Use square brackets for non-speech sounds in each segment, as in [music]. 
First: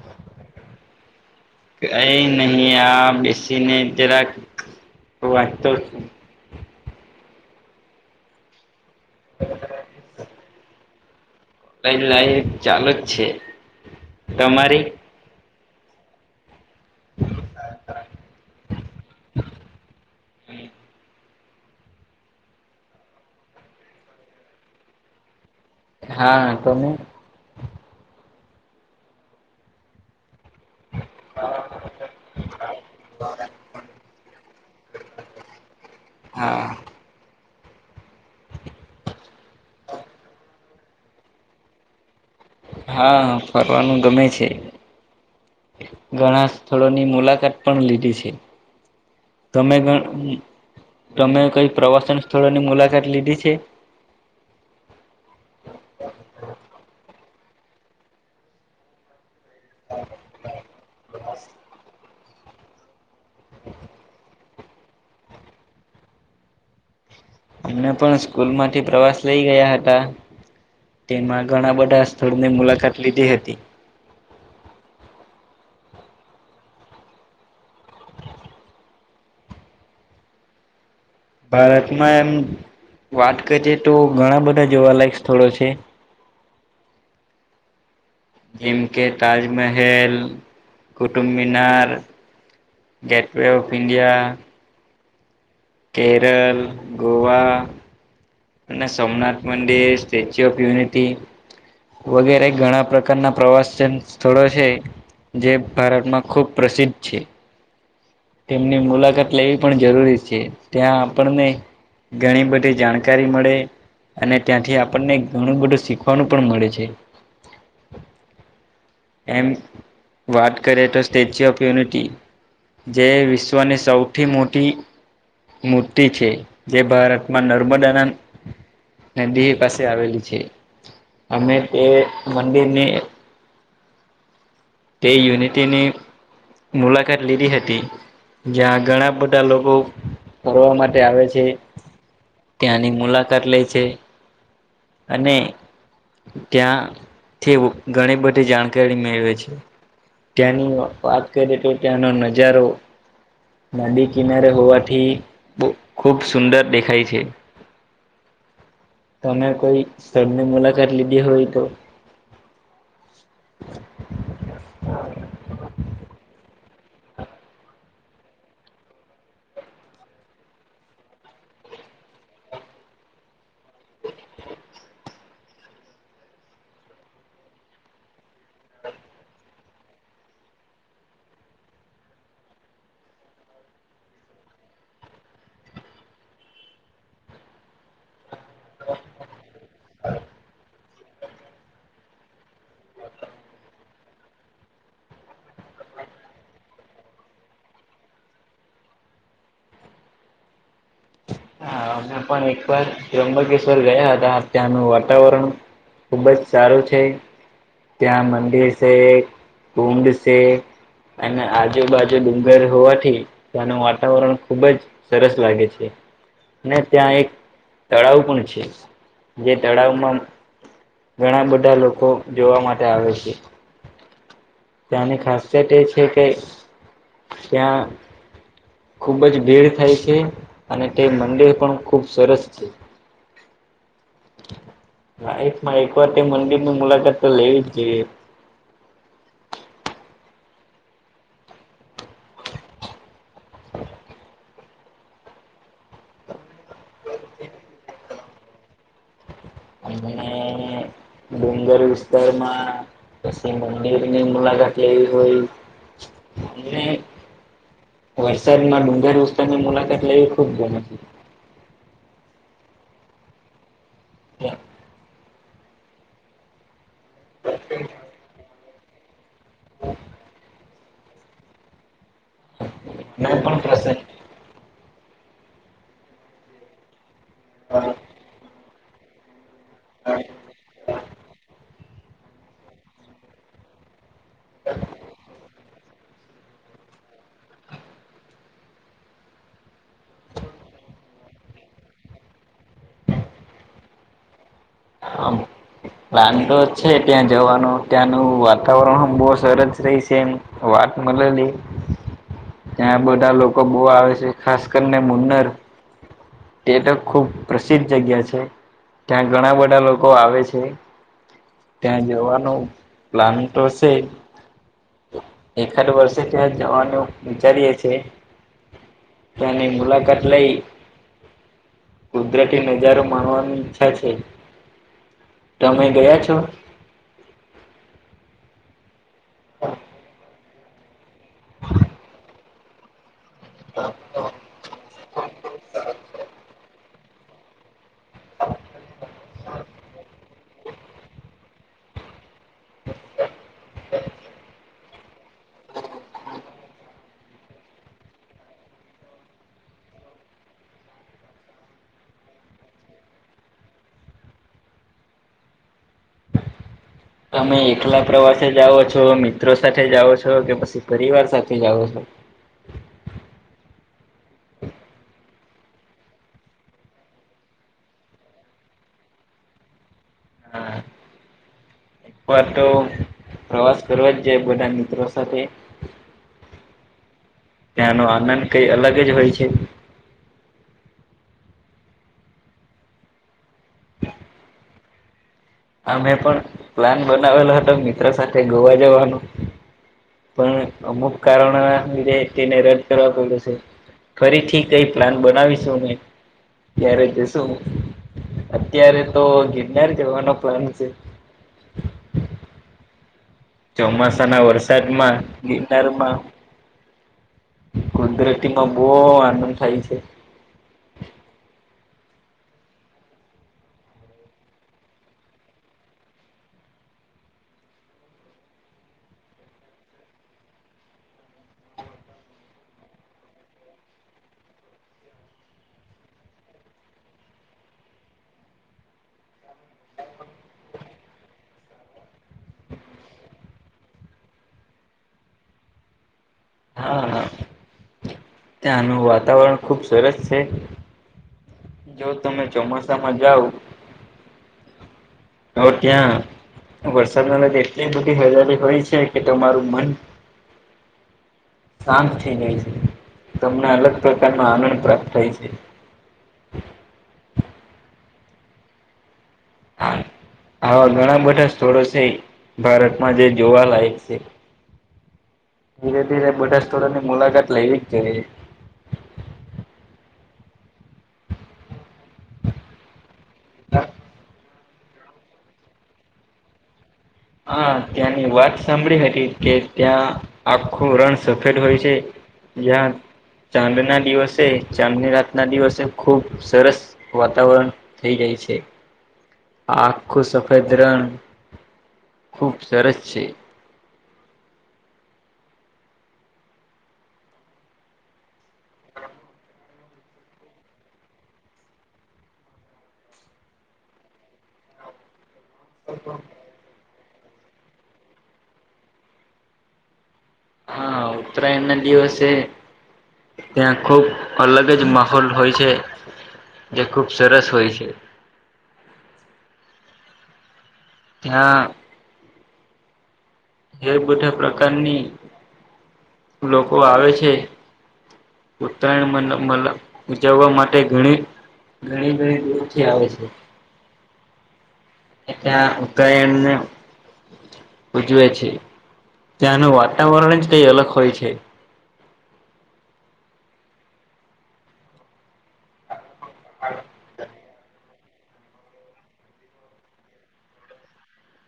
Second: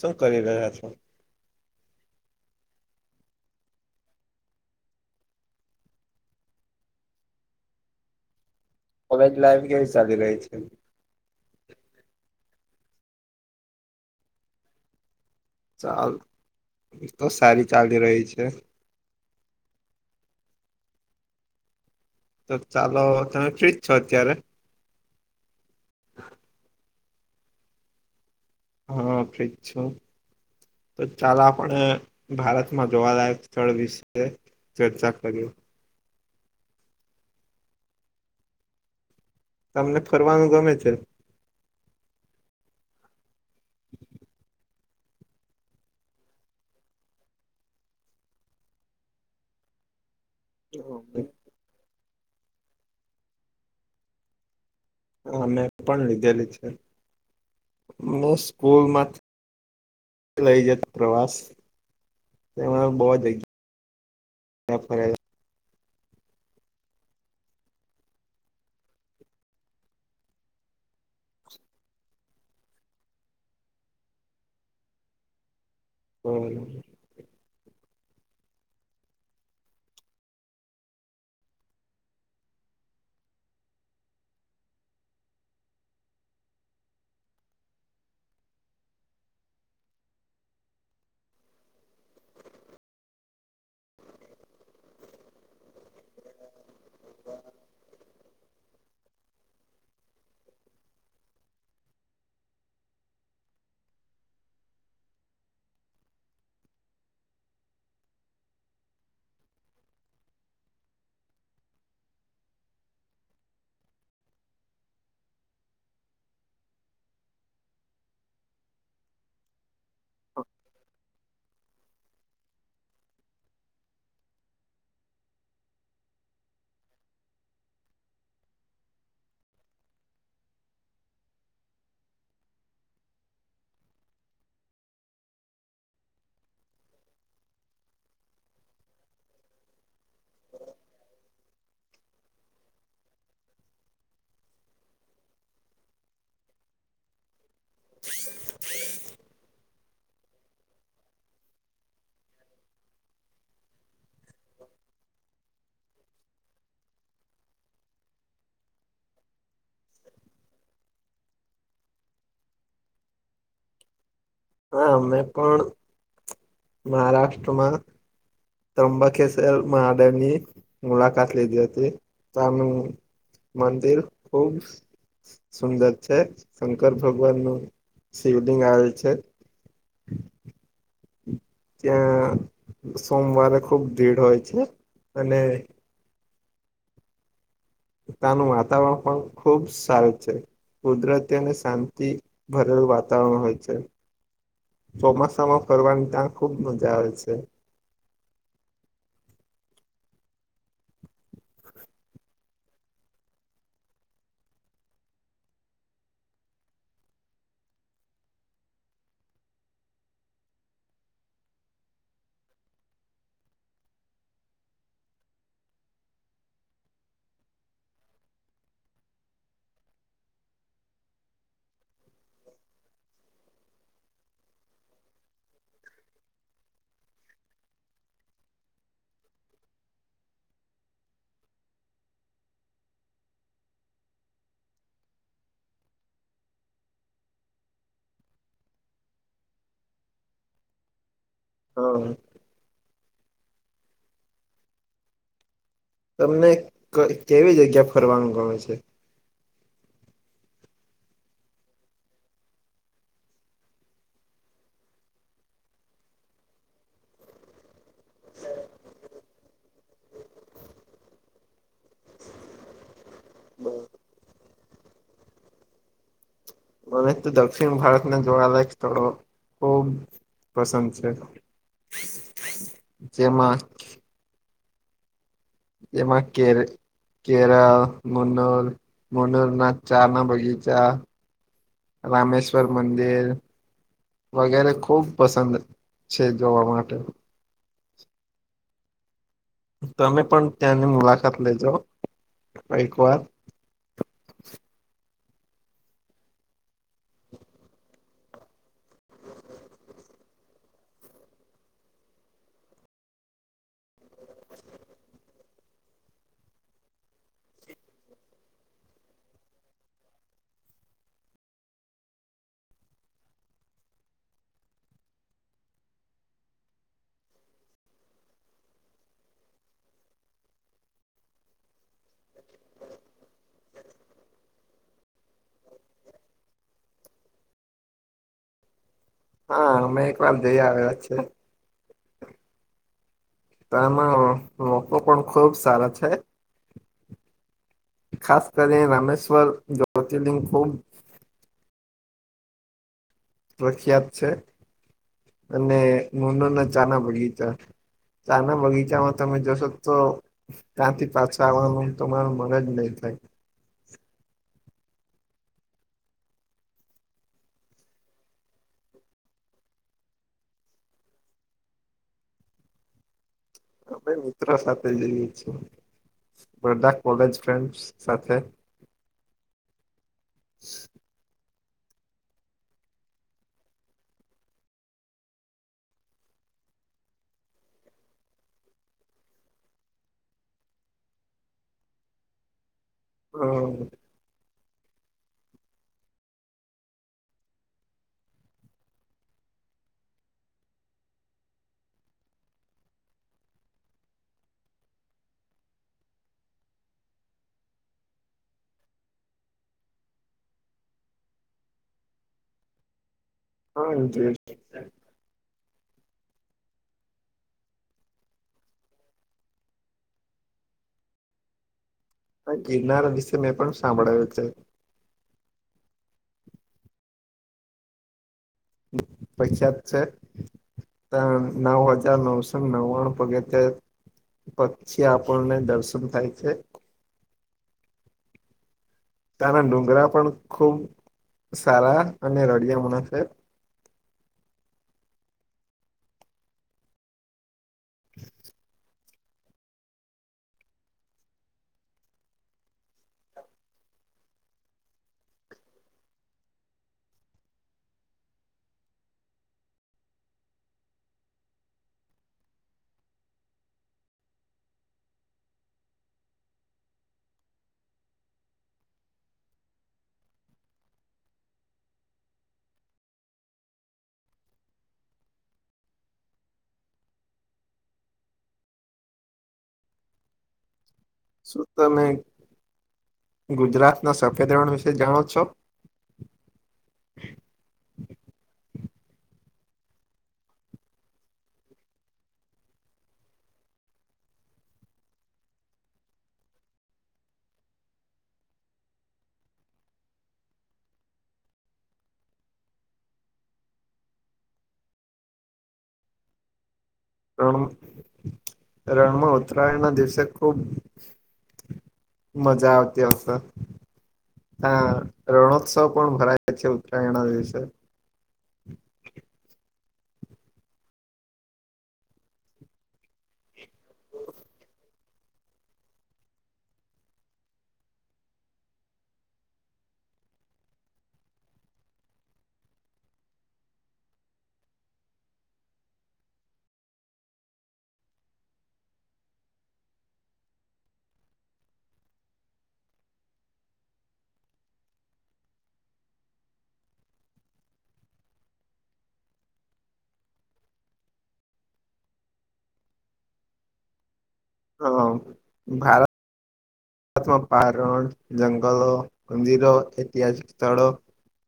શું કરી રહ્યા છો કઈ નહી આ બેસી ને જરાક વાંચ છું કોલેજ લાઈફ કેવી ચાલી રહી છે. [unintelligible] લાઈફ ચાલુ જ છે તમારી ચાલ તો સારી ચાલી રહી છે. તો ચાલો તમે ફ્રીજ છો અત્યારે હા તમે હા ફ્રી જ છું [inaudible] તો ચાલ આપણે ભારતમાં જોવાલાયક સ્થળ વિશે ચર્ચા કરીએ હા તમને ફરવાનું ગમે છે. હા ફરવાનું ગમે છે. ઘણા સ્થળોની મુલાકાત પણ લીધી છે. તમે ગણ તમે કઈ પ્રવાસન સ્થળોની મુલાકાત લીધી છે. હા મેં પણ લીધેલી છે મે સ્કૂલમાંથી લઈ જત પ્રવાસ એમાં બહ જ ફરેલા અમને પણ સ્કૂલમાંથી પ્રવાસ લઇ ગયા હતા તેમાં ઘણા બધા સ્થળની મુલાકાત લીધી હતી બોઉ ભારતમાં એમ વાત કરીએ તો ઘણા બધા જોવાલાયક સ્થળો છે. જેમકે Taj Mahal Qutub Minar gateway of India Kerala Goa અને સોમનાથ મંદિર સ્ટેચ્યુ ઓફ યુનિટી વગેરે ઘણા પ્રકારના પ્રવાસન સ્થળો છે. જે ભારતમાં ખૂબ પ્રસિદ્ધ છે. તેમની મુલાકાત લેવી પણ જરૂરી છે ત્યાં આપણને ઘણી બધી જાણકારી મળે અને ત્યાંથી આપણને ઘણું બધું શીખવાનું પણ મળે છે. એમ વાત કરે તો સ્ટેચ્યુ ઓફ યુનિટી જે વિશ્વની સૌથી મોટી મૂર્તિ છે, જે ભારતમાં નર્મદાના નદી પાસે આવેલી છે, અમે તે મંદિરની તે યુનિટીની મુલાકાત લીધી હતી જ્યાં ઘણા બધા લોકો ફરવા માટે આવે છે, ત્યાંની મુલાકાત લે છે. અને ત્યાં ઘણી બધી જાણકારી મેળવે છે. ત્યાંની વાત કરીએ તો ત્યાંનો નજારો નદી કિનારે હોવાથી ખૂબ સુંદર દેખાય છે. તમે કોઈ સ્થળની મુલાકાત લીધી હોય તો હા અમે પણ મહારાષ્ટ્રમાં ત્રંબાકેસર મહાદેવની મુલાકાત લીધી હતી, તમે મંદિર ખુબ સુંદર છે, શંકર ભગવાનનું શિવલિંગ આવેલ છે. [inaudible] ત્યા સોમવારે ખુબ ભિડ હોય છે. અને ત્યાનું વાતાવરણ પણ ખુબ સારું છે. કુદરતી અને સાંતિથી ભરેલું વાતાવરણ હોય છે. ચોમાસામાં ફરવાની ત્યાં ખુબ મજા આવે છે. હા અમે પણ એકવાર ત્રંબકેશ્વર ગયા હતા, ત્યાંનું વાતાવરણ ખુબ જ સારું છે. ત્યાં મંદિર છે, કુંડ છે, અને આજુબાજુ ડુંગર હોવાથી ત્યાનું વાતાવરણ ખુબ જ સરસ લાગે છે. ને ત્યાં એક તળાવ પણ છે, જે તળાવમાં ઘણા બઢા લોકો જોવા માટે આવે છે. ત્યાંની ખાસિયત એ છે કે, ત્યાં ખૂબ જ ભીડ થાય છે અને તે મંદિર પણ ખૂબ સરસ છે. [inaudible] લાઈફમાં એક વાર તે મંદિરની મુલાકાત તો લેવી જ જોઈએ. [inaudible] હા તમને ક કેવી જગ્યા ફરવાનું ગમે છે? સુંદર વિસ્તારમાં, પછી મંદિરની મુલાકાત લેવી હોય, અને વરસાદમાં ડુંગર વિસ્તારની મુલાકાત લેવી ખુબ ગમે વા મને તો દક્ષિણ ભારતને જોવા લાયક સ્થળો, ખુબ પસંદ છે તો મે પણ પ્રસન એમાં કેર, કેરાવ, મુનુર, મુનુરના ચારણા, બગીચા, રામેશ્વર મંદિર વગેરે ખુબ પસંદ છે. જોવા માટે તમે પણ ત્યાંની મુલાકાત લેજો, એક વાર હમ્મ પ્લાન તો છે ત્યાં જવાનું, ત્યાંનું વાતાવરણ હ બહુ સરસ રહી છે એમ આટલું મલે નહીં ત્યાં બધા લોકો બહુ આવે છે, ખાસ કરીને મુન્નર તે તો ખુબ પ્રસિદ્ધ જગ્યા છે, ત્યાં ઘણા બઢા લોકો આવે છે. ત્યાં જવાનું પ્લાન તો હસે. એકાદ વરસે ત્યાં જવાનું વિચારીએ છીએ. તેની મુલાકાત લઈ કુદરતી નજારો માણવાની ઈચ્છા છે. તમે ગયા છો? હા અમે એક વાર જઈ આવ્યા છે. તો એમાં મોકો પણ ખુબ સારા છે. ખાસ કરી રામેશ્વર જ્યોતિર્લિંગ ખૂબ પ્રખ્યાત છે, અને નૂનોના ચા ના બગીચા ચાના બગીચામાં તમે જશો તો ત્યાંથી પાછા આવવાનું તમારૂં મન જ નહીં થા થાય તમે એકલા પ્રવાસે જાઓ છો, મિત્રો સાથે જાઓ છો, કે પસી પરિવાર સાથે જાઓ છો? [inaudible] અમે ઉતરા સાથે જઈએ છીએ. બધા, કોલેજ ફ્રેન્ડસ સાથે હા એક વાર તો પ્રવાસ કરવા, જ જાય બધા મિત્રો સાથે ત્યાંનો આનંદ કઈ, અલગ જ હોય છે. હા હ [inaudible] આ, મેં પણ પ્લાન બનાવેલો હતો, મિત્ર સાથે ગોવા જવાનુ પણ અમુક કારણો, લીધે તેને રદ કરવા પડ્યું છે. ફરી ઠીક, કંઈ પ્લાન બનાવીશું ને ત્યારે જશું અત્યારે, તો ગિરનાર જવાનો ફરી છે. ચોમાસાના, વરસાદમાં ગિરનારમા કુદરતીમાં બહુ, આનંદ થાય છે. ગિરનાર, વિશે મેં પણ સાંભળાયું છે. પશ્ચાત છે. ત્રણ નવ હજાર નવસો નવાણું પગથિયા તે પછી આપણને દર્શન થાય છે. તારા ડુંગરા પણ ખુબ સારા અને રડિયામણા છે. હા, હા ત્યાંનું વાતાવરણ ખુબ સરસ છે. જો તમે ચોમાસામાં જાવ. હવ ત્યા વરસાદ‌ અને રેતી, તુટી પડી હજારી કે તમારું મન. શાંત થઈ જાય છે. તમને અલગ પ્રકારનો, આનંદ પ્રાપ્ત થાય છે. હા. આવા ઘણા બધા સ્થળો છે, ભારતમાં જે જોવાલાયક છે. ધીરે -ધીરે બધા સ્થળોની મુલાકાત લેવી જ જોઇએ. શું તમે ગુજરાત ના સફેદ, રણ વિશે. તે જાણો છો. હા અત્યાર ની વાત સાંભળી એટલે ત્યાં આખું રણ સફેદ હોય છે. ક્યાંક. ચાંદ ના દિવસે ચાંદની રાતના, દિવસે ખુબ સરસ વાતાવરણ થઈ જાય આ આખું સફેદરણ ખૂબ સરસ છે. રણ રણમાં ઉતરાયણના દિવસે ખુબ મજા આવતી હશે, હા રણોત્સવ પણ ભરાય છે, ઉત્તરાયણ ના દિવસે. હા, ઉત્તરાયણ ના દિવસે ત્યાં ખુબ અલગ જ માહોલ હોય છે. જે ખુબ સરસ હોય છે. હા એ બધા પ્રકારની લોકો આવે છે. ઉત્તરાયણ મન મલ ઉજવવા માટે ઘણી ઘણી ઘણી દૂરથી આવે છે. એ ત્યાં ઉત્તરાયણને જુએ છે, ત્યાંનુ વાતાવરણ જ ક‌ઇ અલગ હોય છે. હલો ભારત શું આ પારણ જંગલો મંદિરો ઐતિહાસિક સ્થળો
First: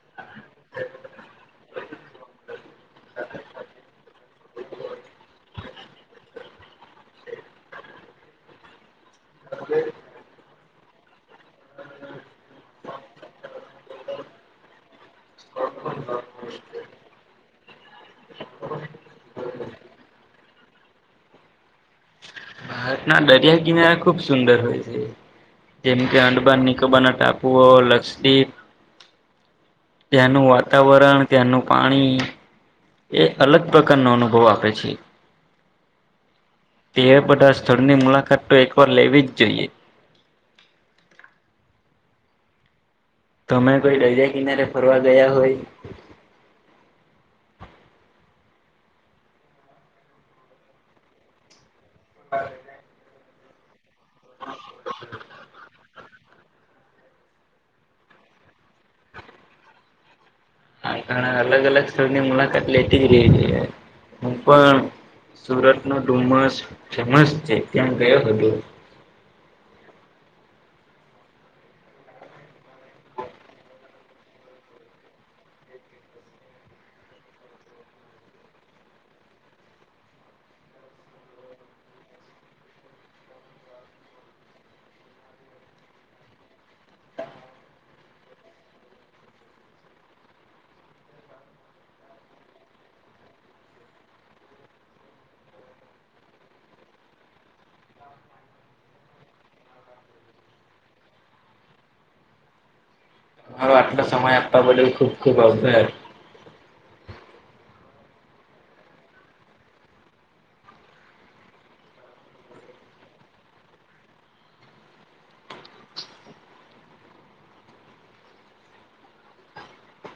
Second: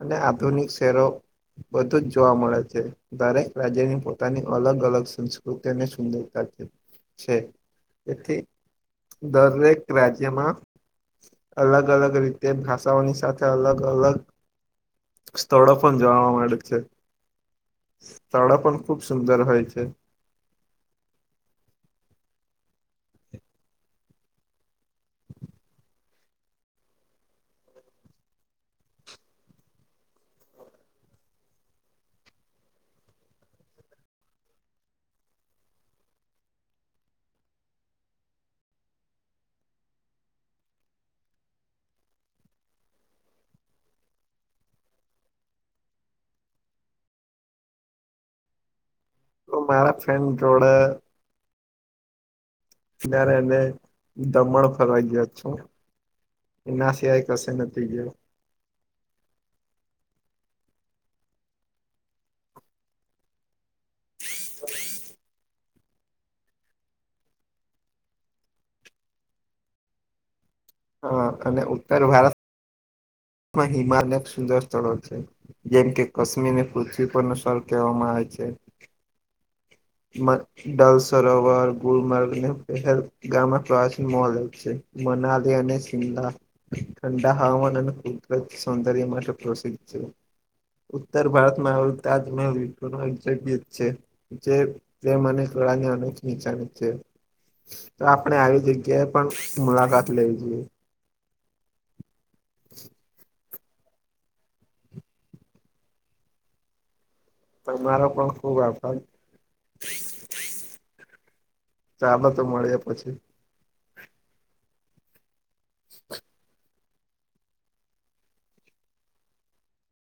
અને આ તની શેરો બધું જ જોવા મળે છે દરેક રાજ્યની પોતાની અલગ અલગ સંસ્કૃતિ અને સુંદરતા છે. છે તેથી દરેક રાજ્યમાં અલગ અલગ રીતે ભાષાઓની સાથે અલગ અલગ સ્થળો પણ જોવા મળે છે. સ્થળો પણ ખૂબ સુંદર હોય છે. [inaudible] ના દરિયા કિનારે ખુબ સુંદર હોય છે. જેમ કે અંડબા નિકોબાના ટાપુઓ, લક્ષ્પદીપ ત્યાંનું વાતાવરણ ત્યાંનું પાણી એ અલગ પ્રકારનો અનુભવ આપે છે. તે બધા સ્થળની મુલાકાત તો એકવાર લેવી જ જોઈએ. તમે કોઈ ડરિયા કિનારે ફરવા ગયા હોય? હું મારા ફ્રેન્ડ જોડે [unintelligible] ત્યારે અમે દમણ ફરવા ગ્યા છો. એના સિવાય કશું નથી ગ્યો. આમ ઘણા અલગ અલગ સ્થળની મુલાકાત લેતી જ રેવી જોઇએ. હું પણ સુરત નો ડુમસ ફેમસ છે તેમ ગયો હતો. હા અને ઉત્તર ભારત [unintelligible] માં હિમાલય સુંદર સ્થળો છે જેમ કે કાશ્મીર ને પૃથ્વી પરનુ સર કહેવામાં આવે છે. [inaudible] મ ડલ સરોવર ગુલમર્ગ અને [unintelligible] ગામમાં પ્રવાચીન મોડલ છે. મનાલી અને સિમલા ઠંડા હવામાન અને કુદરત સૌંદર્ય માટે પ્રસિદ્ધ છે ઉત્તર ભારતમાં આવું તાજમહેલ [unintelligible] જગત છે જે પ્રેમ અને કળાની અનેક નિચાની છે. તો આપણે આવી જગ્યાએ પણ મુલાકાત લેવી જોઈએ. [inaudible] હવે આટલો સમય આપવા બદલ ખુબ ખુબ આભાર. તમારો પણ ખુબ આભાર. ચાલો તો મળીયે પછી.